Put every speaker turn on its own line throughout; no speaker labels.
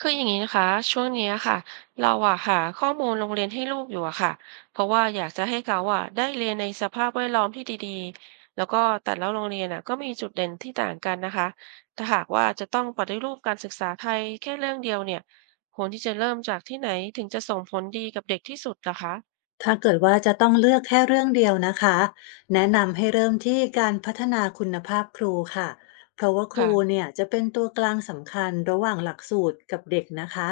คืออย่างนี้นะคะช่วงเนี้ยค่ะเราอะหาข้อมูลโรงเรียนให้ลูกอยู่อะค่ะเพราะว่าอยากจะให้เขาอะได้เรียนในสภาพแวดล้อมที่ดีๆแล้วก็แต่ละโรงเรียนอะก็มีจุดเด่นที่ต่างกันนะคะถ้าหากว่าจะต้องปฏิรูปการศึกษาไทยแค่เรื่องเดียวเนี่ยควรที่จะเริ่มจากที่ไหนถึงจะส่งผลดีกับเด็กที่สุดล่ะคะ
ถ้าเกิดว่าจะต้องเลือกแค่เรื่องเดียวนะคะแนะนำให้เริ่มที่การพัฒนาคุณภาพครูค่ะเพราะว่าครู
ค่ะ
เนี่ยจะเป็นตัวกลางสำคัญระหว่างหลักสูตรกับเด็กนะคะ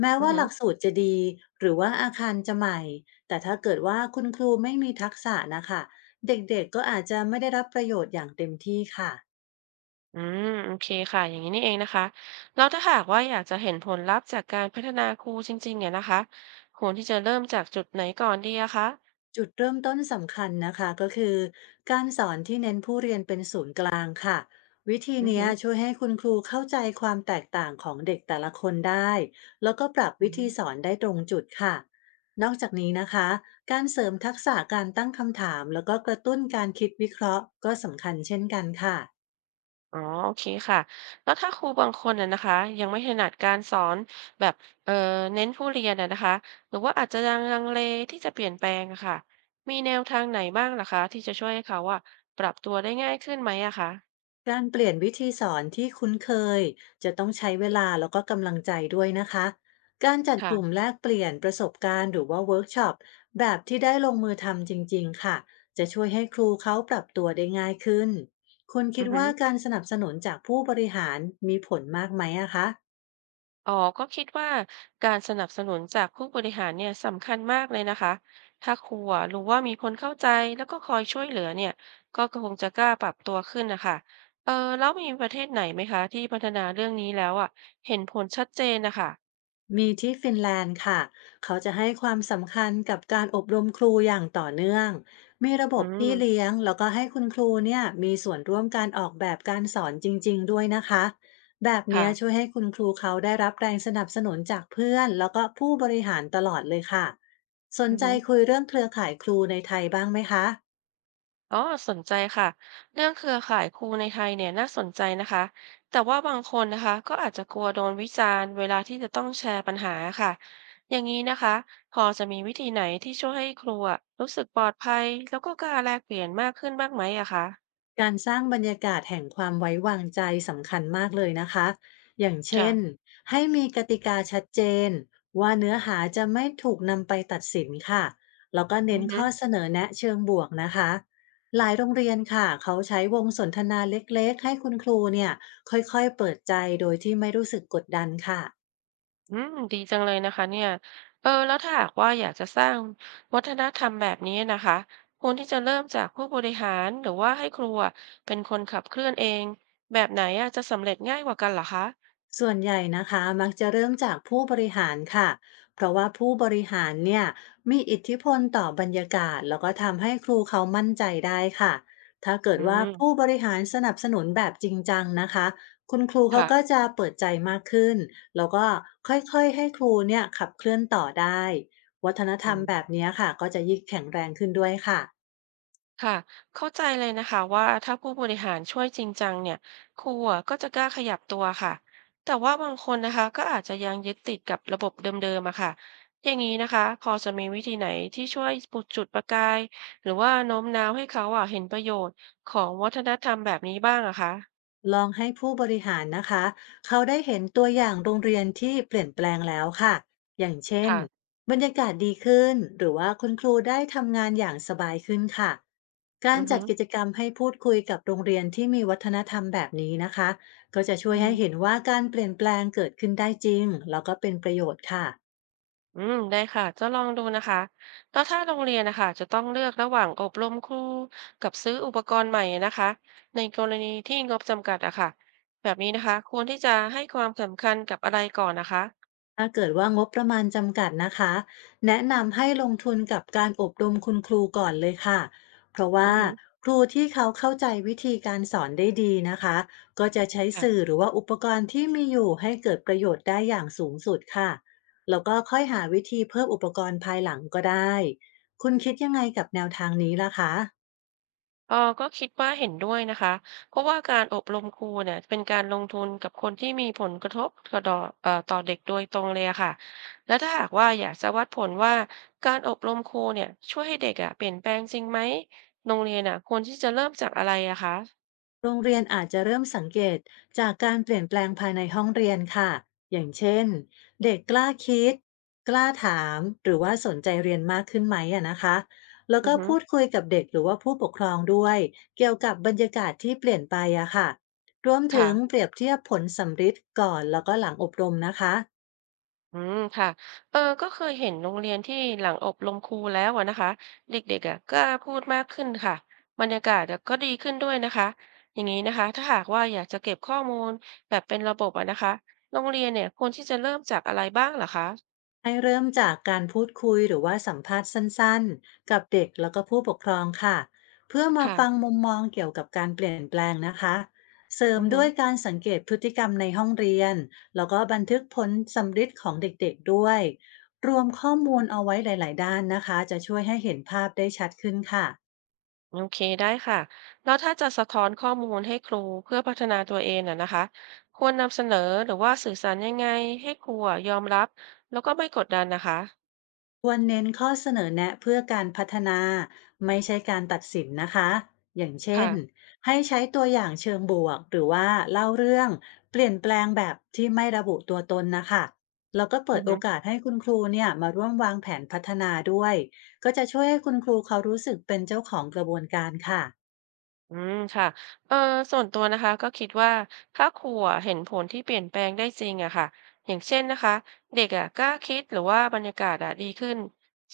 แม้
อือ
ว่า
หื
ห
อ
ลักสูตรจะดีหรือว่าอาคารจะใหม่แต่ถ้าเกิดว่าคุณครูไม่มีทักษะนะคะเด็กๆก็อาจจะไม่ได้รับประโยชน์อย่างเต็มที่ค่ะ
อืมโอเคค่ะอย่างนี้นี่เองนะคะแล้วถ้าหากว่าอยากจะเห็นผลลัพธ์จากการพัฒนาครูจริงๆเนี่ยนะคะควรที่จะเริ่มจากจุดไหนก่อนดีอะคะ
จุดเริ่มต้นสำคัญนะคะก็คือการสอน ค่ะวิธี
อือ
เนี้
ฮึ
ยช่วยให้คุณครูเข้าใจความแตกต่างของเด็กแต่ละคนได้ แล้วก็ปรับ
อือ
วิ
ฮึ
ธีสอนได้ตรงจุดค่ะ นอกจากนี้นะคะ การเสริมทักษะการตั้งคำถามแล้วก็กระตุ้นการคิดวิเคราะห์ก็สำคัญเช่นกันค่ะ
อ๋อโอเคค่ะแล้วถ้าครูบางคนอะนะคะยังไม่ถนัดการสอนแบบเอ่อเน้นผู้เรียนอะนะคะหรือว่าอาจจะยังลังเลที่จะเปลี่ยนแปลงอะค่ะมีแนวทางไหนบ้างล่ะคะที่จะช่วยให้เขาอะปรับตัวได้ง่ายขึ้นไหมอะคะ
การเปลี่ยนวิธีสอนที่คุ้นเคยจะต้องใช้เวลาแล้วก็กำลังใจด้วยนะคะ การจัดกลุ่ม
ค่ะ
แลกเปลี่ยนประสบการณ์หรือว่าเวิร์กช็อปแบบที่ได้ลงมือทำจริงๆค่ะจะช่วยให้ครูเขาปรับตัวได้ง่ายขึ้น คุณคิ
อื
ด
อฮึ
ว่าการสนับสนุนจากผู้บริหารมีผลมากไหมอะคะ
อ๋อก็คิดว่าการสนับสนุนจากผู้บริหารเนี่ยสำคัญมากเลยนะคะถ้าครูอะรู้ว่ามีคนเข้าใจแล้วก็คอยช่วยเหลือเนี่ยก็คงจะกล้าปรับตัวขึ้นนะคะเออแล้วมีประเทศไหนไหมคะที่พัฒนาเรื่องนี้แล้วอ่ะเห็นผลชัดเจนนะคะ
มีที่ฟินแลนด์ค่ะ เขาจะให้ความสำคัญกับการอบรมครูอย่างต่อเนื่อง มีระบ
อื
บพี่
ม
เลี้ยงแล้วก็ให้คุณครูเนี่ยมีส่วนร่วมการออกแบบการสอนจริงๆด้วยนะคะ แบบเนี้ยช่
ค่ะ
วยให้คุณครูเขาได้รับแรงสนับสนุนจากเพื่อนแล้วก็ผู้บริหารตลอดเลยค่ะ สน
อือ
ใจ
ฮึ
คุยเรื่องเครือข่ายครูในไทยบ้างไหมคะ
อ๋อสนใจค่ะเรื่องเครือข่ายครูในไทยเนี่ยน่าสนใจนะคะแต่ว่าบางคนนะคะก็อาจจะกลัวโดนวิจารณ์เวลาที่จะต้องแชร์ปัญหาค่ะอย่างนี้นะคะพอจะมีวิธีไหนที่ช่วยให้ครูอะรู้สึกปลอดภัยแล้วก็กล้าแลกเปลี่ยนมากขึ้นบ้างไหมอะคะ
การสร้างบรรยากาศแห่งความไว้วางใจสำคัญมากเลยนะคะ อย่างเช่น
ค่ะ
ให้มีกติกาชัดเจนว่าเนื้อหาจะไม่ถูกนำไปตัดสินค่ะ แล้วก็
อื
เน้น
อฮึ
ข้อเสนอแนะเชิงบวกนะคะ หลายโรงเรียนค่ะเขาใช้วงสนทนาเล็กๆให้คุณครูเนี่ยค่อยๆเปิดใจโดยที่ไม่รู้สึกกดดันค่ะ
อืมดีจังเลยนะคะเนี่ยเออแล้วถ้าหากว่าอยากจะสร้างวัฒนธรรมแบบนี้นะคะควรที่จะเริ่มจากผู้บริหารหรือว่าให้ครูอะเป็นคนขับเคลื่อนเองแบบไหนอะจะสำเร็จง่ายกว่ากันเหรอคะ
ส่วนใหญ่นะคะมักจะเริ่มจากผู้บริหารค่ะเพราะว่าผู้บริหารเนี่ยมีอิทธิพลต่อบรรยากาศแล้วก็ทำให้ครูเขามั่นใจได้ค่ะถ้าเกิ
อื
ดว่าผู้
ม
บริหารสนับสนุนแบบจริงจังนะคะคุณครูเขา
ค่ะ
ก็จะเปิดใจมากขึ้นแล้วก็ค่อยๆให้ครูเนี่ยขับเคลื่อนต่อได้วัฒนธร
อื
รม
ม
แบบเนี้ยค่ะก็จะยิ่งแข็งแรงขึ้นด้วยค่ะ
ค่ะเข้าใจเลยนะคะว่าถ้าผู้บริหารช่วยจริงจังเนี่ยครูอะก็จะกล้าขยับตัวค่ะแต่ว่าบางคนนะคะก็อาจจะยังยึดติดกับระบบเดิมๆอะค่ะอย่างนี้นะคะพอจะมีวิธีไหนที่ช่วยปลุกจุดประกายหรือว่าโน้มน้าวให้เขาอะเห็นประโยชน์ของวัฒนธรรมแบบนี้บ้างอะคะ
ลองให้ผู้บริหารนะคะเขาได้เห็นตัวอย่างโรงเรียนที่เปลี่ยนแปลงแล้วค่ะอย่างเช่น
ค่ะ
บรรยากาศดีขึ้นหรือว่าคุณครูได้ทำงานอย่างสบายขึ้นค่ะกา
อื
ร
อ
จั
ฮึ
ดกิจกรรมให้พูดคุยกับโรงเรียนที่มีวัฒนธรรมแบบนี้นะคะก็จะช่
อื
วยให้
ม
เห็นว่าการเปลี่ยนแปลงเกิดขึ้นได้จริงแล้วก็เป็นประโยชน์ค่ะ
อืมได้ค่ะจะลองดูนะคะแล้วถ้าโรงเรียนนะคะจะต้องเลือกระหว่างอบรมครูกับซื้ออุปกรณ์ใหม่นะคะในกรณีที่งบจำกัดอะค่ะแบบนี้นะคะควรที่จะให้ความสำคัญกับอะไรก่อนนะคะ
ถ้าเกิดว่างบประมาณจำกัดนะคะแนะนำให้ลงทุนกับการอบรมคุณครูก่อนเลยค่ะเพราะ
อื
ว่า
อฮึ
ครูที่เขาเข้าใจวิธีการสอนได้ดีนะคะก็จะใช้สื่
ค่ะ
อหรือว่าอุปกรณ์ที่มีอยู่ให้เกิดประโยชน์ได้อย่างสูงสุดค่ะแล้วก็ค่อยหาวิธีเพิ่มอุปกรณ์ภายหลังก็ได้คุณคิดยังไงกับแนวทางนี้ล่ะคะ
เออก็คิดว่าเห็นด้วยนะคะเพราะว่าการอบรมครูเนี่ยเป็นการลงทุนกับคนที่มีผลกระทบกระดอต่อเด็กโดยตรงเลยอะค่ะแล้วถ้าหากว่าอยากจะวัดผลว่าการอบรมครูเนี่ยช่วยให้เด็กอะเปลี่ยนแปลงจริงไหมโรงเรียนอะควรที่จะเริ่มจากอะไรอะคะ
โรงเรียนอาจจะเริ่มสังเกตจากการเปลี่ยนแปลงภายในห้องเรียนค่ะอย่างเช่นเด็กกล้าคิดกล้าถามหรือว่าสนใจเรียนมากขึ้นไหมอะนะคะแล้ว
อือ
ก็
ฮึ
พูดคุยกับเด็กหรือว่าผู้ปกครองด้วยเกี่ยวกับบรรยากาศที่เปลี่ยนไปอะค่ะรวมถึ
ค่ะ
งเปรียบเทียบผลสัมฤทธิ์ก่อนแล้วก็หลังอบรมนะคะ
อืมค่ะเออก็เคยเห็นโรงเรียนที่หลังอบรมครูแล้วอะนะคะเด็กๆอะกล้าพูดมากขึ้นค่ะบรรยากาศอะก็ดีขึ้นด้วยนะคะอย่างนี้นะคะถ้าหากว่าอยากจะเก็บข้อมูลแบบเป็นระบบอะนะคะโรงเรียนเนี่ยควรที่จะเริ่มจากอะไรบ้างเหรอคะ
ให้เริ่มจากการพูดคุยหรือว่าสัมภาษณ์สั้นๆ กับเด็กแล้วก็ผู้ปกครองค่ะเพื่อมา
ค่ะ
ฟังมุมมองเกี่ยวกับการเปลี่ยนแปลงนะคะเสริม
อือฮึ
ด้วยการสังเกตพฤติกรรมในห้องเรียนแล้วก็บันทึกผลสำฤทธิ์ของเด็กๆด้วยรวมข้อ
อื
มูลเอา
ม
ไว้หลายๆด้านนะคะจะช่วยให้เห็นภาพได้ชัดขึ้นค่ะ
โอเคได้ค่ะแล้วถ้าจะสะท้อนข้อมูลให้ครูเพื่อพัฒนาตัวเองอะนะคะควรนำเสนอหรือว่าสื่อสารยังไงให้ครูอะยอมรับแล้วก็ไม่กดดันนะคะ
ควรเน้นข้อเสนอแนะเพื่อการพัฒนาไม่ใช่การตัดสินนะคะอย่างเช่
ค่ะ
นให้ใช้ตัวอย่างเชิงบวกหรือว่าเล่าเรื่องเปลี่ยนแปลงแบบที่ไม่ระบุตัวตนนะคะแล้วก็
อื
เปิ
อ
ดโอ
ฮึ
กาสให้คุณครูเนี่ยมาร่วมวางแผนพัฒนาด้วยก็จะช่วยให้คุณครูเขารู้สึกเป็นเจ้าของกระบวนการค่ะ
อืมค่ะเอ่อส่วนตัวนะคะก็คิดว่าถ้าครูอะเห็นผลที่เปลี่ยนแปลงได้จริงอะค่ะอย่างเช่นนะคะเด็กอะกล้าคิดหรือว่าบรรยากาศอะดีขึ้น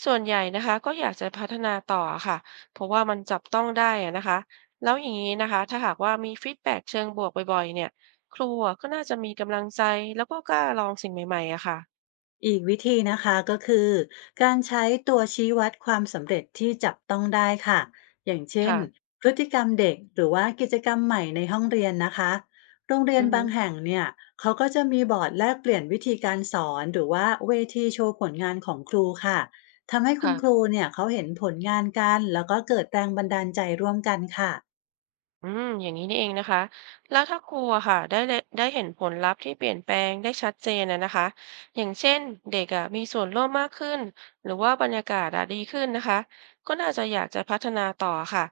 ส่วนใหญ่นะคะก็อยากจะพัฒนาต่ออะค่ะเพราะว่ามันจับต้องได้อะนะคะแล้วอย่างนี้นะคะถ้าหากว่ามีฟีดแบ็กเชิงบวกบ่อยๆเนี่ยครูอะก็น่าจะมีกำลังใจแล้วก็กล้าลองสิ่งใหม่ๆอะค่ะ
อีกวิธีนะคะก็คือการใช้ตัวชี้วัดความสำเร็จที่จับต้องได้ค่ะอย่างเช่น
ค่ะ
พฤติกรรมเด็กหรือว่ากิจกรรมใหม่ในห้องเรียนนะคะโรงเรีย
อื
น
อฮึ
บางแห่งเนี่ยเขาก็จะมีบอร์ดแลกเปลี่ยนวิธีการสอนหรือว่าเวทีโชว์ผลงานของครูค่ะทำให้คุณค
ค่ะ
รูเนี่ยเขาเห็นผลงานกันแล้วก็เกิดแรงบันดาลใจร่วมกันค่ะ
อืมอย่างนี้นี่เองนะคะแล้วถ้าครูอะค่ะได้เลยได้เห็นผลลัพธ์ที่เปลี่ยนแปลงได้ชัดเจนนะนะคะอย่างเช่นเด็กอะมีส่วนร่วมมากขึ้นหรือว่าบรรยากาศอะดีขึ้นนะคะก็น่าจะอยากจะพัฒนาต่อค่ะ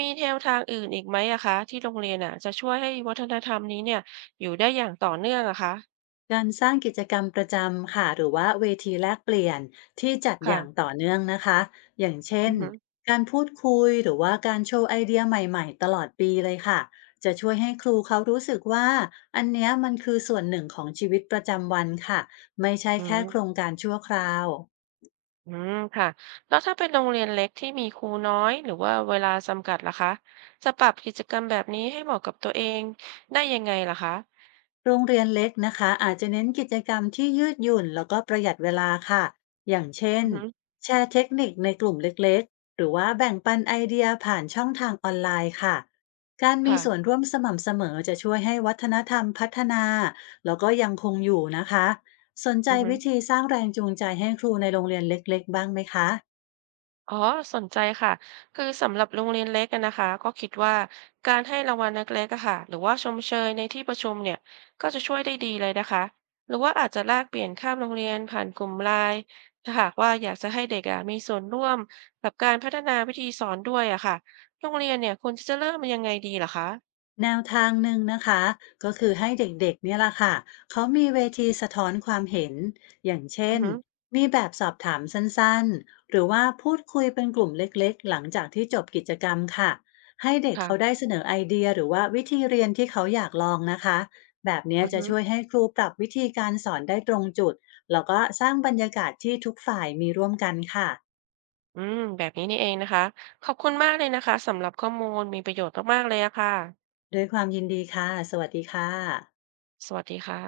มีแนวทางอื่นอีกไหมอะคะที่โรงเรียนอะจะช่วยให้วัฒนธรรมนี้เนี่ยอยู่ได้อย่างต่อเนื่องอะคะ
การสร้างกิจกรรมประจำค่ะหรือว่าเวทีแลกเปลี่ยนที่จัดอ
ค่ะ
ย่างต่อเนื่องนะคะอย่างเช่
อื
น
อฮึ
การพูดคุยหรือว่าการโชว์ไอเดียใหม่ๆตลอดปีเลยค่ะจะช่วยให้ครูเขารู้สึกว่าอันเนี้ยมันคือส่วนหนึ่งของชีวิตประจำวันค่ะไม่ใช่
อื
แค่โคร
ม
งการชั่วคราว
อืมค่ะแล้วถ้าเป็นโรงเรียนเล็กที่มีครูน้อยหรือว่าเวลาจำกัดล่ะคะจะปรับกิจกรรมแบบนี้ให้เหมาะกับตัวเองได้ยังไงล่ะคะ
โรงเรียนเล็กนะคะอาจจะเน้นกิจกรรมที่ยืดหยุ่นแล้วก็ประหยัดเวลาค่ะอย่างเช่
อื
น
อฮึ
แชร์เทคนิคในกลุ่มเล็กๆหรือว่าแบ่งปันไอเดียผ่านช่องทางออนไลน์ค่ะการมี
ค่ะ
ส่วนร่วมสม่ำเสมอจะช่วยให้วัฒนธรรมพัฒนาแล้วก็ยังคงอยู่นะคะสนใจ
อือฮึ
วิธีสร้างแรงจูงใจให้ครูในโรงเรียนเล็กๆบ้างไหมคะ
อ๋อสนใจค่ะคือสำหรับโรงเรียนเล็กอะนะคะก็คิดว่าการให้รางวัลนักเล็กอะค่ะหรือว่าชมเชยในที่ประชุมเนี่ยก็จะช่วยได้ดีเลยนะคะหรือว่าอาจจะแลกเปลี่ยนข้ามโรงเรียนผ่านกลุ่มไลน์ถ้าหากว่าอยากจะให้เด็กอะมีส่วนร่วมกับการพัฒนาวิธีสอนด้วยอะค่ะโรงเรียนเนี่ยควรจะเริ่มมันยังไงดีเหรอคะ
แนวทางหนึ่งนะคะก็คือให้เด็กๆเนี่ยล่ะค่ะเขามีเวทีสะท้อนความเห็นอย่างเช่
อือ
น
ฮึ
มีแบบสอบถามสั้นๆหรือว่าพูดคุยเป็นกลุ่มเล็กๆหลังจากที่จบกิจกรรมค่ะให้เด็กเขา
ค่ะ
ได้เสนอไอเดียหรือว่าวิธีเรียนที่เขาอยากลองนะคะแบบเนี้ย
อือ
จะ
ฮึ
ช่วยให้ครูปรับวิธีการสอนได้ตรงจุดแล้วก็สร้างบรรยากาศที่ทุกฝ่ายมีร่วมกันค่ะ
อืมแบบนี้นี่เองนะคะขอบคุณมากเลยนะคะสำหรับข้อมูลมีประโยชน์มากๆเลยอะค่ะ
ด้วยความยินดีค่ะสวัสดีค่ะ
สวัสดีค่ะ